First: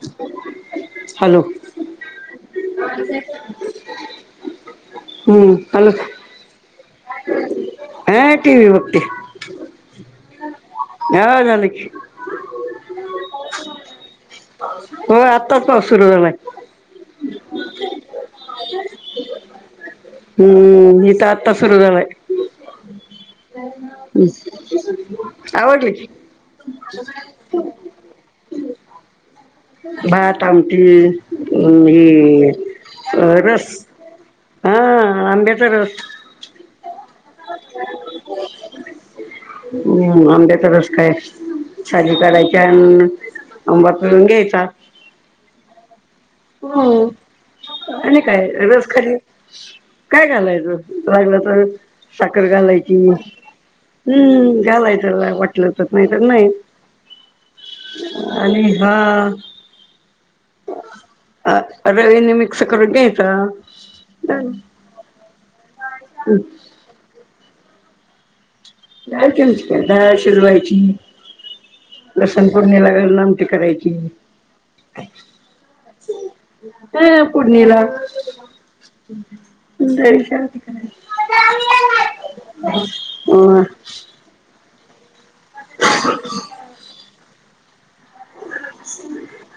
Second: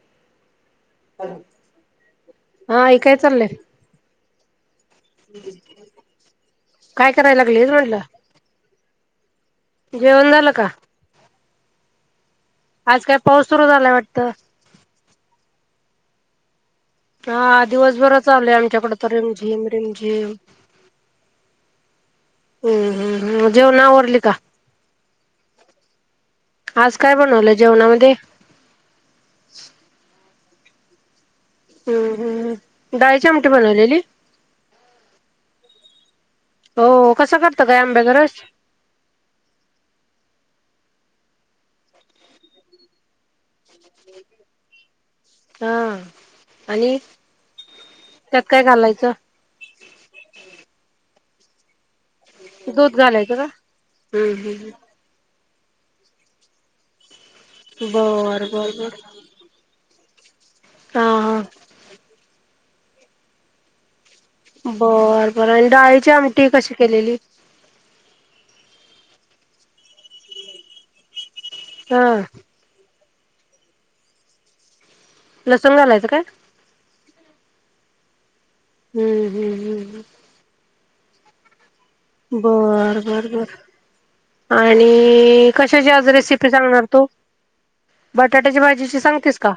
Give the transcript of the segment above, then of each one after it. [inaudible] Hello! हा आई काय चाललंय? हम्म अलोच. काय करायला लागली म्हटल. बघते [inaudible] जेवण झालं का? हा झालं [inaudible] की [inaudible] आज काय पाऊस सुरू झालाय वाटत? हो आत्ताच पाऊस सुरू झालाय. हा दिवसभर चालु आहे आमच्याकड. हम्म इता आता सुर झालाय. हम्म ह, [unintelligible] आवडली की. आज काय बनवलं जेवणामध्ये. भात आमटी हम्म ही हम्म डाळीची आमटी रस. बनवलेली हा आंबेच रस, हो कसं करत काय आंब्याचा रस. [inaudible] हम्म, आंब्याचा रस काय साली कढायच्या अन् आंबा पिळून घ्यायचा. [inaudible] हा हो आणि आणि त्यात काय रस घालायचं खाली, काय घालायचं? लागलं तर साखर दूध घालायची मी घालायचं का हम्म घालायचं ला वाट- नाही तर नाही बर आणि बर हा बर हा, हा अ रवीनी मिक्स करून घ्यायचा. बर-बर आणि डाळीची आमठी डाळ कशी केलेली? डाळ शिजवायची हा लसूण फोडणी ला घालून. आमटी करायची. [inaudible] लसूण घालायचा काय? ह फोडणीला. हम्म हम्म हम्म [unintelligible] [unintelligible] अ बर-बर-बर आणि ए कशांची आज रेसिपी सांगणार तूं बटांट्यांच्या भाजीचं सांगतेस कां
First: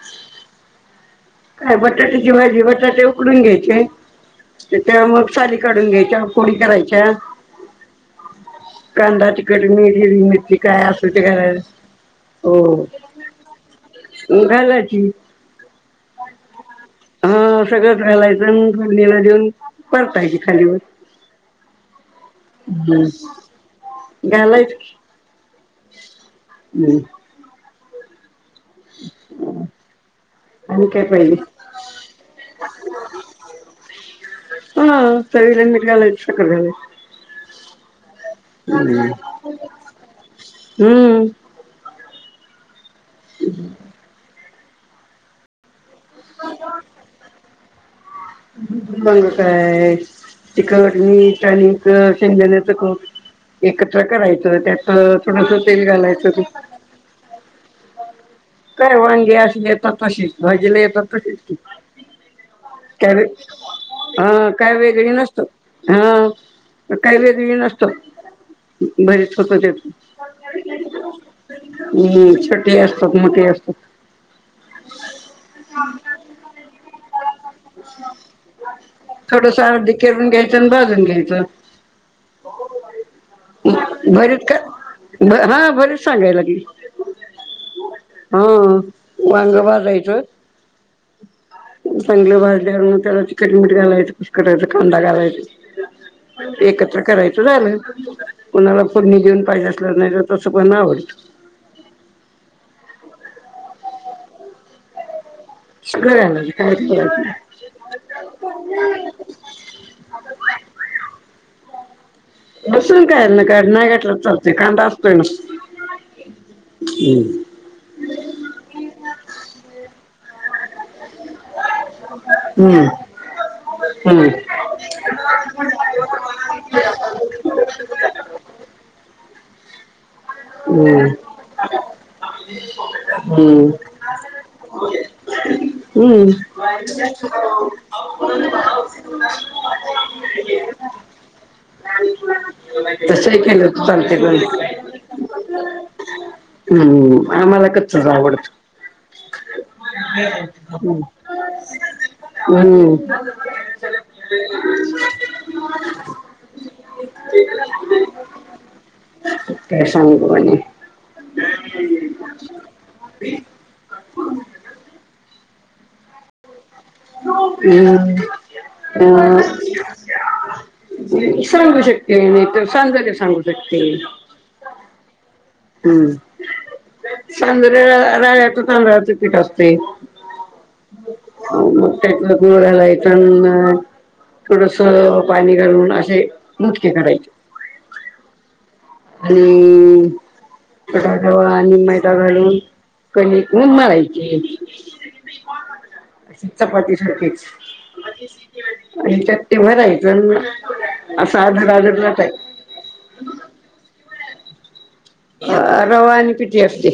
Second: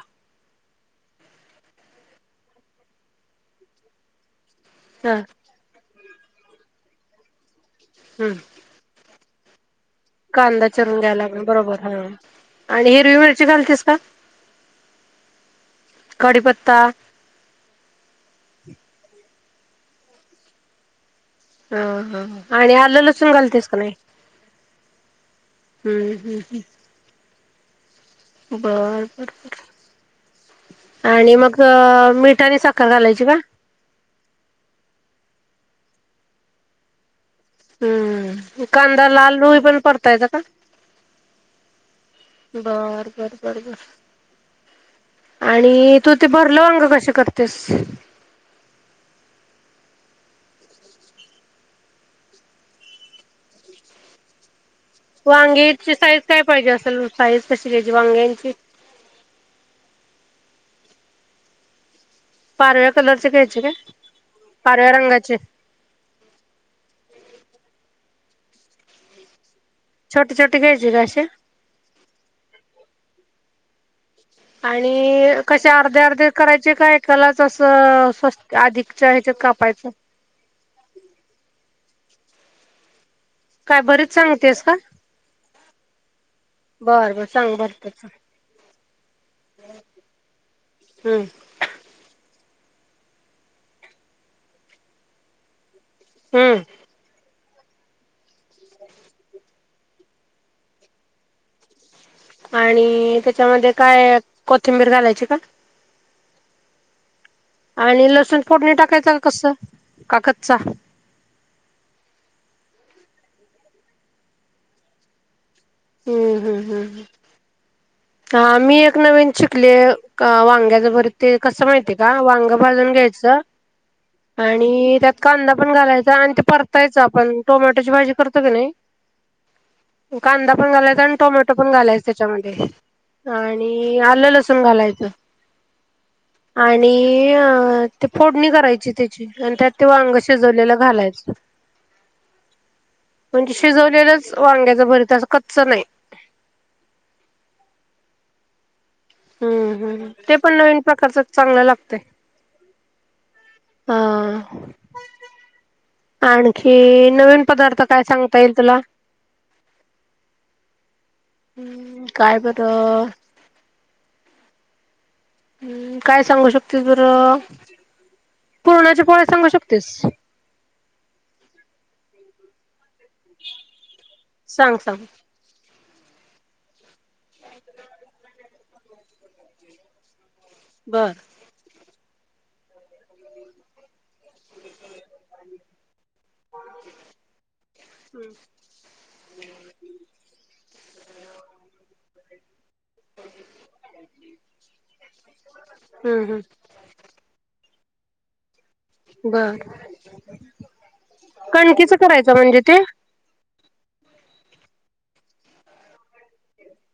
कायं बटाट्यांची भाजी बटाटे उकडूंन घ्यांयचे त्या हा मंग हम्म साली काढूंन घ्यांयच्या फोडी करायंच्यां तांदळाची कंडी मी कांदा चिरून घ्यायला लागेल बरोबर हा. आणि हिरवी मिरची घालतेस का [unintelligible] [unintelligible] घालांयची कडीपत्ता हां सगळं घालायचं फोडणीला देऊन परतायची खालीवर हां ह आणि आलं लसूण हम्म घालतेस का नाही. घालायच [inaudible] हम्म हम्म. बरं बर-बर, काय आणि पाहिजे मग मिठ आणि साखर घालायची का? हा चवीला मीठ घालायच साखर घालायची. हम्म कांदा लाल हूई पर्यत परतायचा का? हम्म बर-बर, बर-बर आणि तू ते भरलं वांग कस करतेस? [unintelligible] तिखट मीठ आणि शेंगदाणा कुठ एकत्र करायचं त्यात थोडस तेल वांग्याची साईज घालायचं काय पाहिजे असल साईज कशी घ्यायची वांग्यांची? काय वांगी अशी येतात तशी भाजेला येतात तशीच की. पारव्या काय कलरची घ्यायची काय? हा काय पारव्या वेगळी रंगाचे नसत हा काही वेगळी नसत. बरीच होत त्यात छोटे छोटे घ्यायचे का असे हम् छोटी ही असतात. ती असतात. आणि कशे अर्धे अर्धे करायचे का ऐकालाच असं स्वस्त अधिकच्या ह्याच्यात थोडस कापायचं अर्धे चिरून घ्यायचं आणि भाजून घ्यायचं. हो. काय भरीत सांगतेस का? हा भरीत सांगाय लागली. बरं बर सांग बर त्याच हो वांग भाजायच. हम्म चांगल भाजल्यावर मग त्याला तिखट मीठ घालायचं कुस्कटायचं कांदा घालायचं. हम्म एकत्र करायच. तर झाल कोणाला फोडणी देऊन पाहिजे असलं नाही तर तस पण आवडत. आणि त्याच्यामध्ये काय कोथिंबीर घालायची का? घरी आल्यावरती काय करायचं. आणि लसूण फोडणी टाकायच का कस का कच्चा. लसूण काय नाही काय नाय घातला चालतोय कांदा असतोय ना. हम्म हम्म हम्म हा मी एक नवीन शिकत. आपले वांग्याच भरीत ते कसं माहितीय का वांग भाजून घ्यायचं. हम्म आणि त्यात कांदा पण घालायचा आणि ते परतायच आपण टोमॅटोची भाजी करतो की नाही. कांदा पण घालायचा हम्म आणि टोमॅटो पण घालायच त्याच्यामध्ये हम्म आणि आलं लसूण घालायचं. हम्म आणि ते फोडणी करायची त्याची त्यात ते वांग शिजवलेलं. घालायचं तसंही म्हणजे केलं तर चालतंय शिजवलेलंच पण वांग्याचं भरीत असं. कच्च नाही हम्म आम्हाला कच्चच आवडतं. हम्म हम् ते पण नवीन हम्म प्रकारच चांगलं लागतय. हम्म हा [unintelligible] आणखी नवीन पदार्थ काय सांगता येईल तुला काय सांगू आणि ह् काय बरं अ. हम् काय सांगू शकतो. ते जर हम्म पुरणाच्या पोळ्या सांगू अ शकतेस. सांगू शकते नाही तर सांज्र भी सांगू शकते. सांग सांग हम्म सांज्र राव्याच तांदळाच पीठ असतय. बर. त्याच्यात गूळ घालायचं आणि थोडस पाणी घालून असं. मग ते करायचे आणि बटाटा व आणि मैदा घालून कणीक तेन मळायची. असं हम्म चपाती सारखेच. ह्याच्यात बर ते भरायचं आणि असं आदर कणकीच आदर करायचं लाटायचं. म्हणजे ते [unintelligible] अ रवा आणि पिठी असते.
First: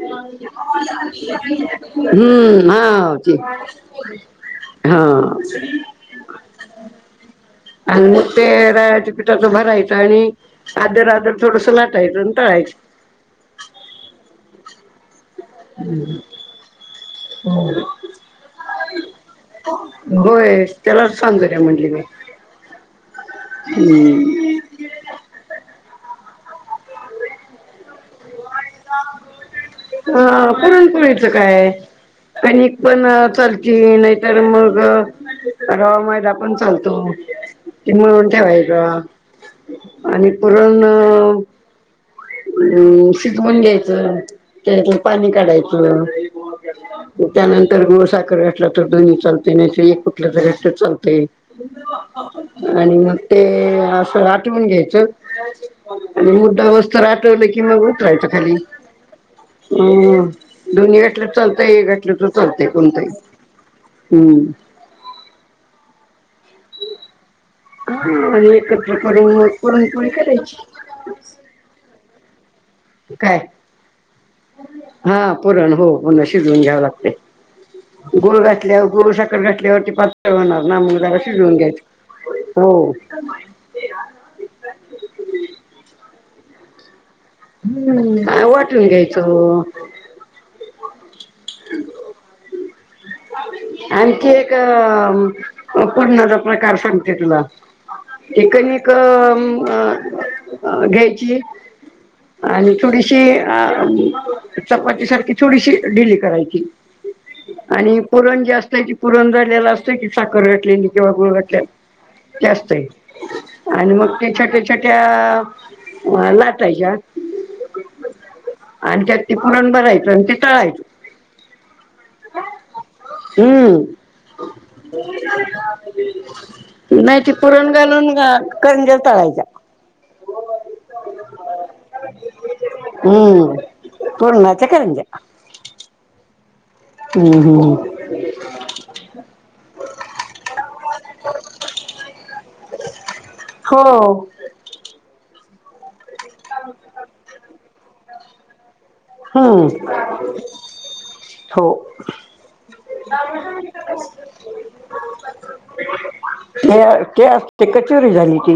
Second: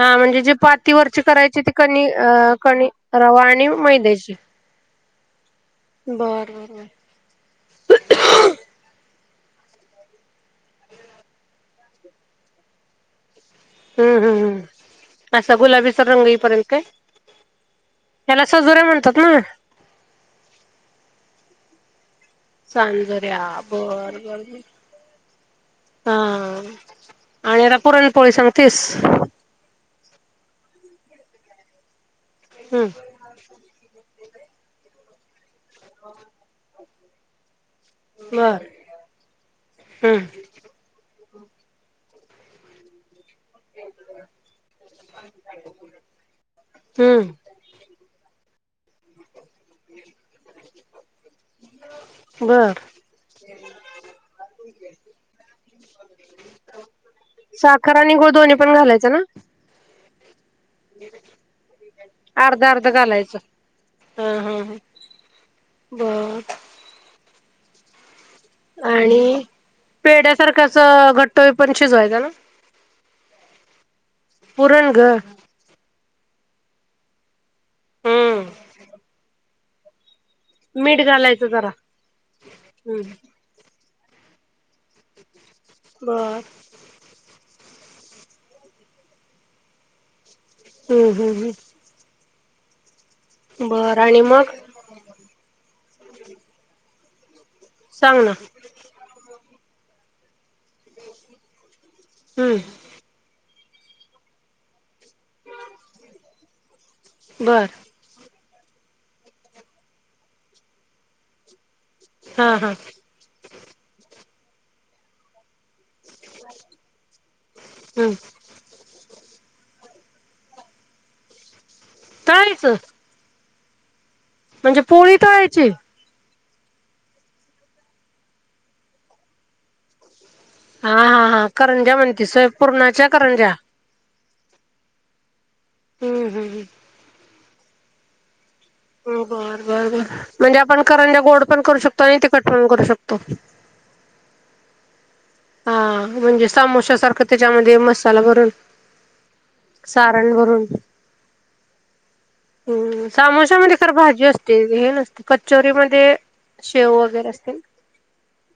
हा म्हणजे जे पातीवरची करायची ती कणी अ हम्म कणी हा ती रवा आणि मैद्याची हा. बर बर बर पिठात भरायचं आणि आदर आदर थोडस लाटायचं आणि तळायचं. हम्म हम् हम् असा गुलाबीचा रंग येई पर्यंत काय? त्याला सजोऱ्या म्हणतात ना व्हय त्याला सांग. वगैरे म्हटली का? सांजोऱ्या बरोबर. आणि आता पुरण पोळी सन. ह पुरणपुळीच काय आहे. कणिक हम्म पण चालती नाहीतर मग रवा मैदा पण चालतो क मिळून ठेवाय बर ग. हम्म आणि पुरण शिकवून घ्यायचं त्यात पाणी काढायचं. हम्म त्यानंतर गोळसाखर असला. तर दोन्ही चाल. दोन्हीपैकी एक कुठलं तरी चालतंय बर आणि मग ते असं आठवून घ्यायचं मुरदर होस्तवर आठवलं की मग साखर य आणि गुळ दोन्ही खालीम पण घालायचं ना दोन्ही गटलं चालतंयट. तर अर्ध करते अर्ध कोणतही घालायचं हा हम्. हा ह बर आणि एकत्र आणि करून पुरणपोळी करायची. पेढ्यासारखाच घट्टोई पण शिजवायचा ना काय पुरण ग हा पुरण हो शिजवून घ्यावं लागते. गुळ हम्म घातल्यावर गुळ साखर घातल्यावरती पातळ होणार ना मग मीठ त्याला घालायचं शिजवून जरा घ्यायच. हो. हम्म बर. हम्म वाटून घ्यायच. हम्म हम्म हम्म बर आणि आणखी एक मग पुरणाचा प्रकार सांगते तुला. सांग ना एकन एक अ घ्यायची. हम्म आणि थोडीशी अ चपाती सारखी थोडीशी ढिली करायची. बर आणि पुरण जास्त. त्या पुरण झालेल असतं की साखर घातलेली किंवा गुळ घातलेला. हा हा जास्त आहे. आणि मग ते छोट्या छोट्या लाटायच्या हम्म आणि त्यात ते पुरण भरायच. आणि ते तळायचं. तळायचं. हम्म म्हणजे पोळी तळायची नाही ती पुरण घालून करंज्या तळायच्या. हा हा हा करंज्या म्हणतीस वय. पुरणाच्या करंज्या. हम्म पुरणाच्या करंज्या. हम्म हम्म हम्म हम्म हम्म हम्म बर बर बर. म्हणजे आपण करंजा गोड पण करू शकतो. आणि तिखट पण करू शकतो. हो. हा म्हणजे समोसा सारखं त्याच्यामध्ये मसाला भरून. हम्म सारण भरून. हो. हम्म सामोशामध्ये तर भाजी असते. हे नसते कचोरी मध्ये ते ते अस ते कचोरी झाली ती.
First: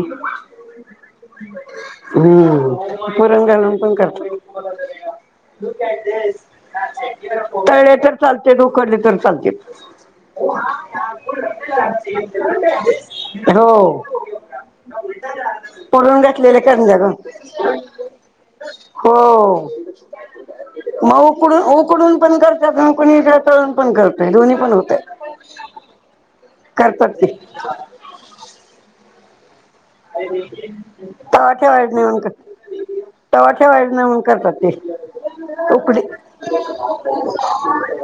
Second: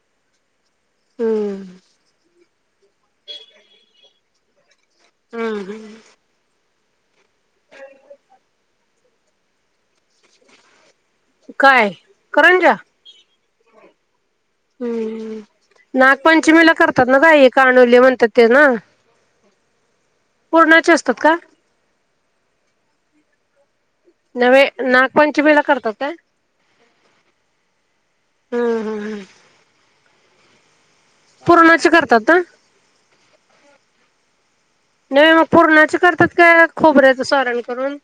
हम्म हम्म पुरण घालून पण करता. हम्म तळले तर चालते. उकडले तर चालतेत. काय करंजा हो. हम्म हम्म पुरण घातलेले नागपंचमीला करंज्या करतात ना ग हे कानोले म्हणतात ते ना. हो पूर्णाचे असतात मग का? उकडून उकडून पण करत्यात कोणीकड नव्हे. नागपंचमीला करतात का? करतात ते हम्म हम्म हम्म तवा पूर्णाचे ठेवायचा नाही म्हणून करतात कर ना? तवा ठेवायचं नाही म्हणून करतात. ते नाही मग पूर्णाचे उकडी करतात का खोबऱ्याचं सोरण करून?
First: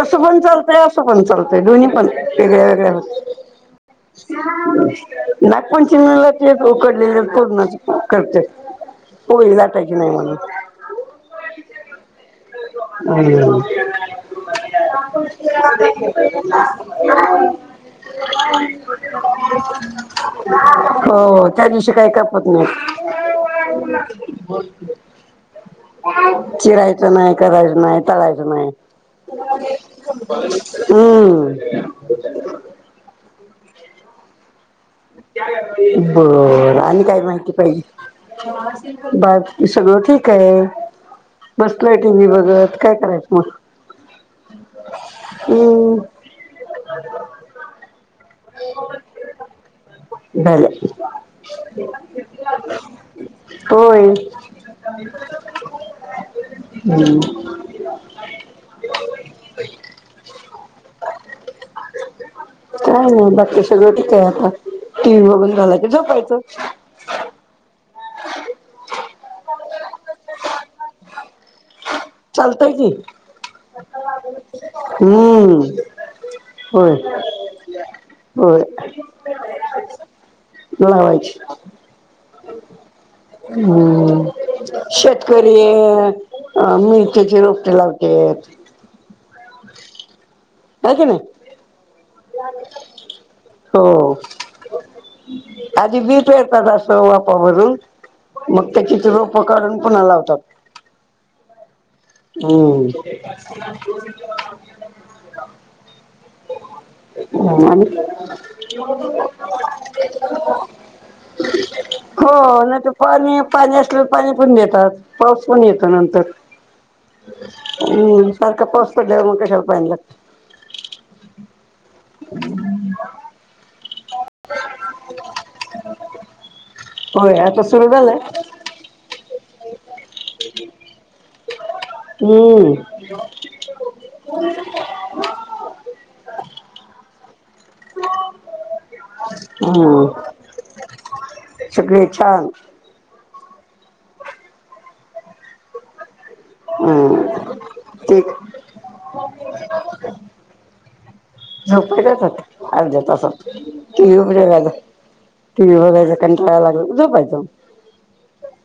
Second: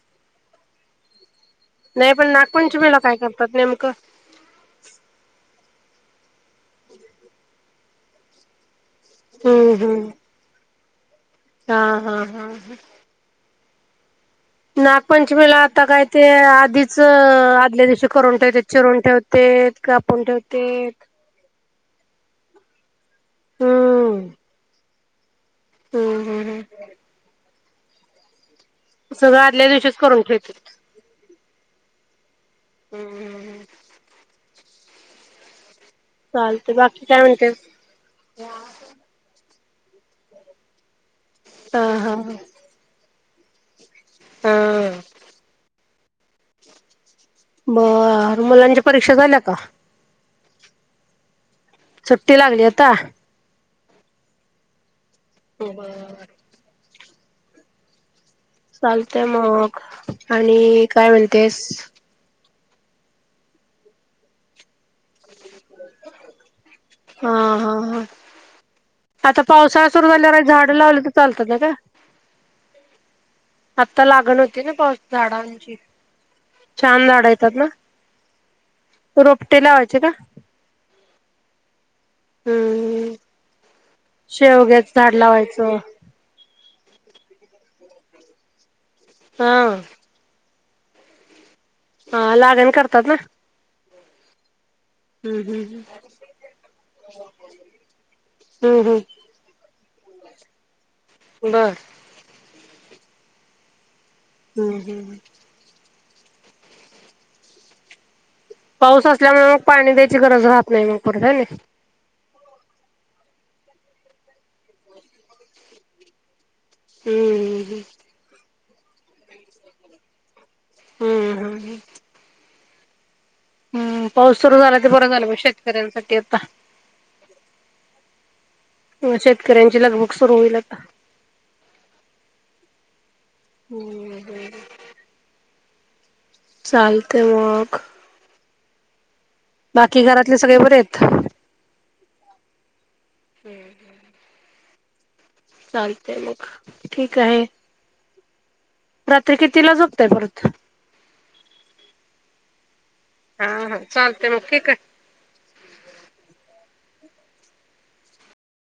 तसं पण चालतंय असं पण चालत. दोन्ही पण नाही वेगळ्या वेगळ्या नागपंचमीला काय होत. करतात नेमकं? उकडलेले पुरणाचे पण करत्यात. पोळी हम्म लाटायची हम्म. नाही म्हणून. हा हा हा हा हम्म. [inaudible] नागपंचमीला आता काय ते आधीच आदल्या दिवशी करून ठेवतेत. चिरूण ठेवतेत. कापुन ठेवतेत. हो त्या दिवशी काही कापत नाही. हम्म हम्म हम्म हम्म चिरायचं नाही. करायचं नाही. तळायचं नाही. सगळं आदल्या दिवशीच करून ठेवतेत. हम्म हम्म हम्म हम्म बर आणि बाकी काय माहिती म्हणतेस? पाहिजे. बा सगळं ठीक आहे. हा बसलंय टी हा व्ही हा. बघत काय करायचं मग. हा हम्म बर मुलांच्या परीक्षा झाल्या का बले सुट्टी लागली आता होय होबा हम्म चालतेय मग आणि काय मिळतेस काय नाही बाकी सगळं टठीकय आता टी व्ही बघून घालाय क झपायचं हा हा हा आता पावसाळा सुरू झाल्यावर झाडं लावले तर चालतात ना का चालतंय की आत्ता लागण होती ना पाऊस हम्म. झाडांची छान झाडं येतात ना रोपटे लावायचे का? वाज हम्म हम्म शेवग्याच झाड शेतकरी लावायचं अ मिरचीची रोपटी लावते हा नाही क नाही हा लागण करतात ना हो हम्म हम्म आधी बीच येतात अस वापावररून मग हम्म त्याचीत हम्म रोपं करढून पुणालातात बर हम् हम्म हम्म ह पाऊस असल्यामुळे मग पाणी द्यायची गरज राहत नाही मग परत हाय नी हो नाही तरर पाणी पाणी असलं पाणी पण देतात पाऊस पण येतो नंतर हम्म हम् हम्म कपास प म कशावर पाला हम्म हम ह हम् हम्म पाऊस सुरू झाला ते बरं झालं म शेतकऱ्यांसाठी आता दरबला आहे शेतकऱ्यांची लगभग सुरू होईल आता हम्म हम्म चालते मग बाकी हम्म घरातले सगळे बरे आहेत सगळे छान चालतेय मग ठीक आहे हम्म ते रात्री कितीला जपतय परत झोपतच होते अर्ध्या तासत हा हा त चालतय उमरे मग वला ठीक आहे. टी व्ही बघायच काण टाळायला लागल उद पाहिजो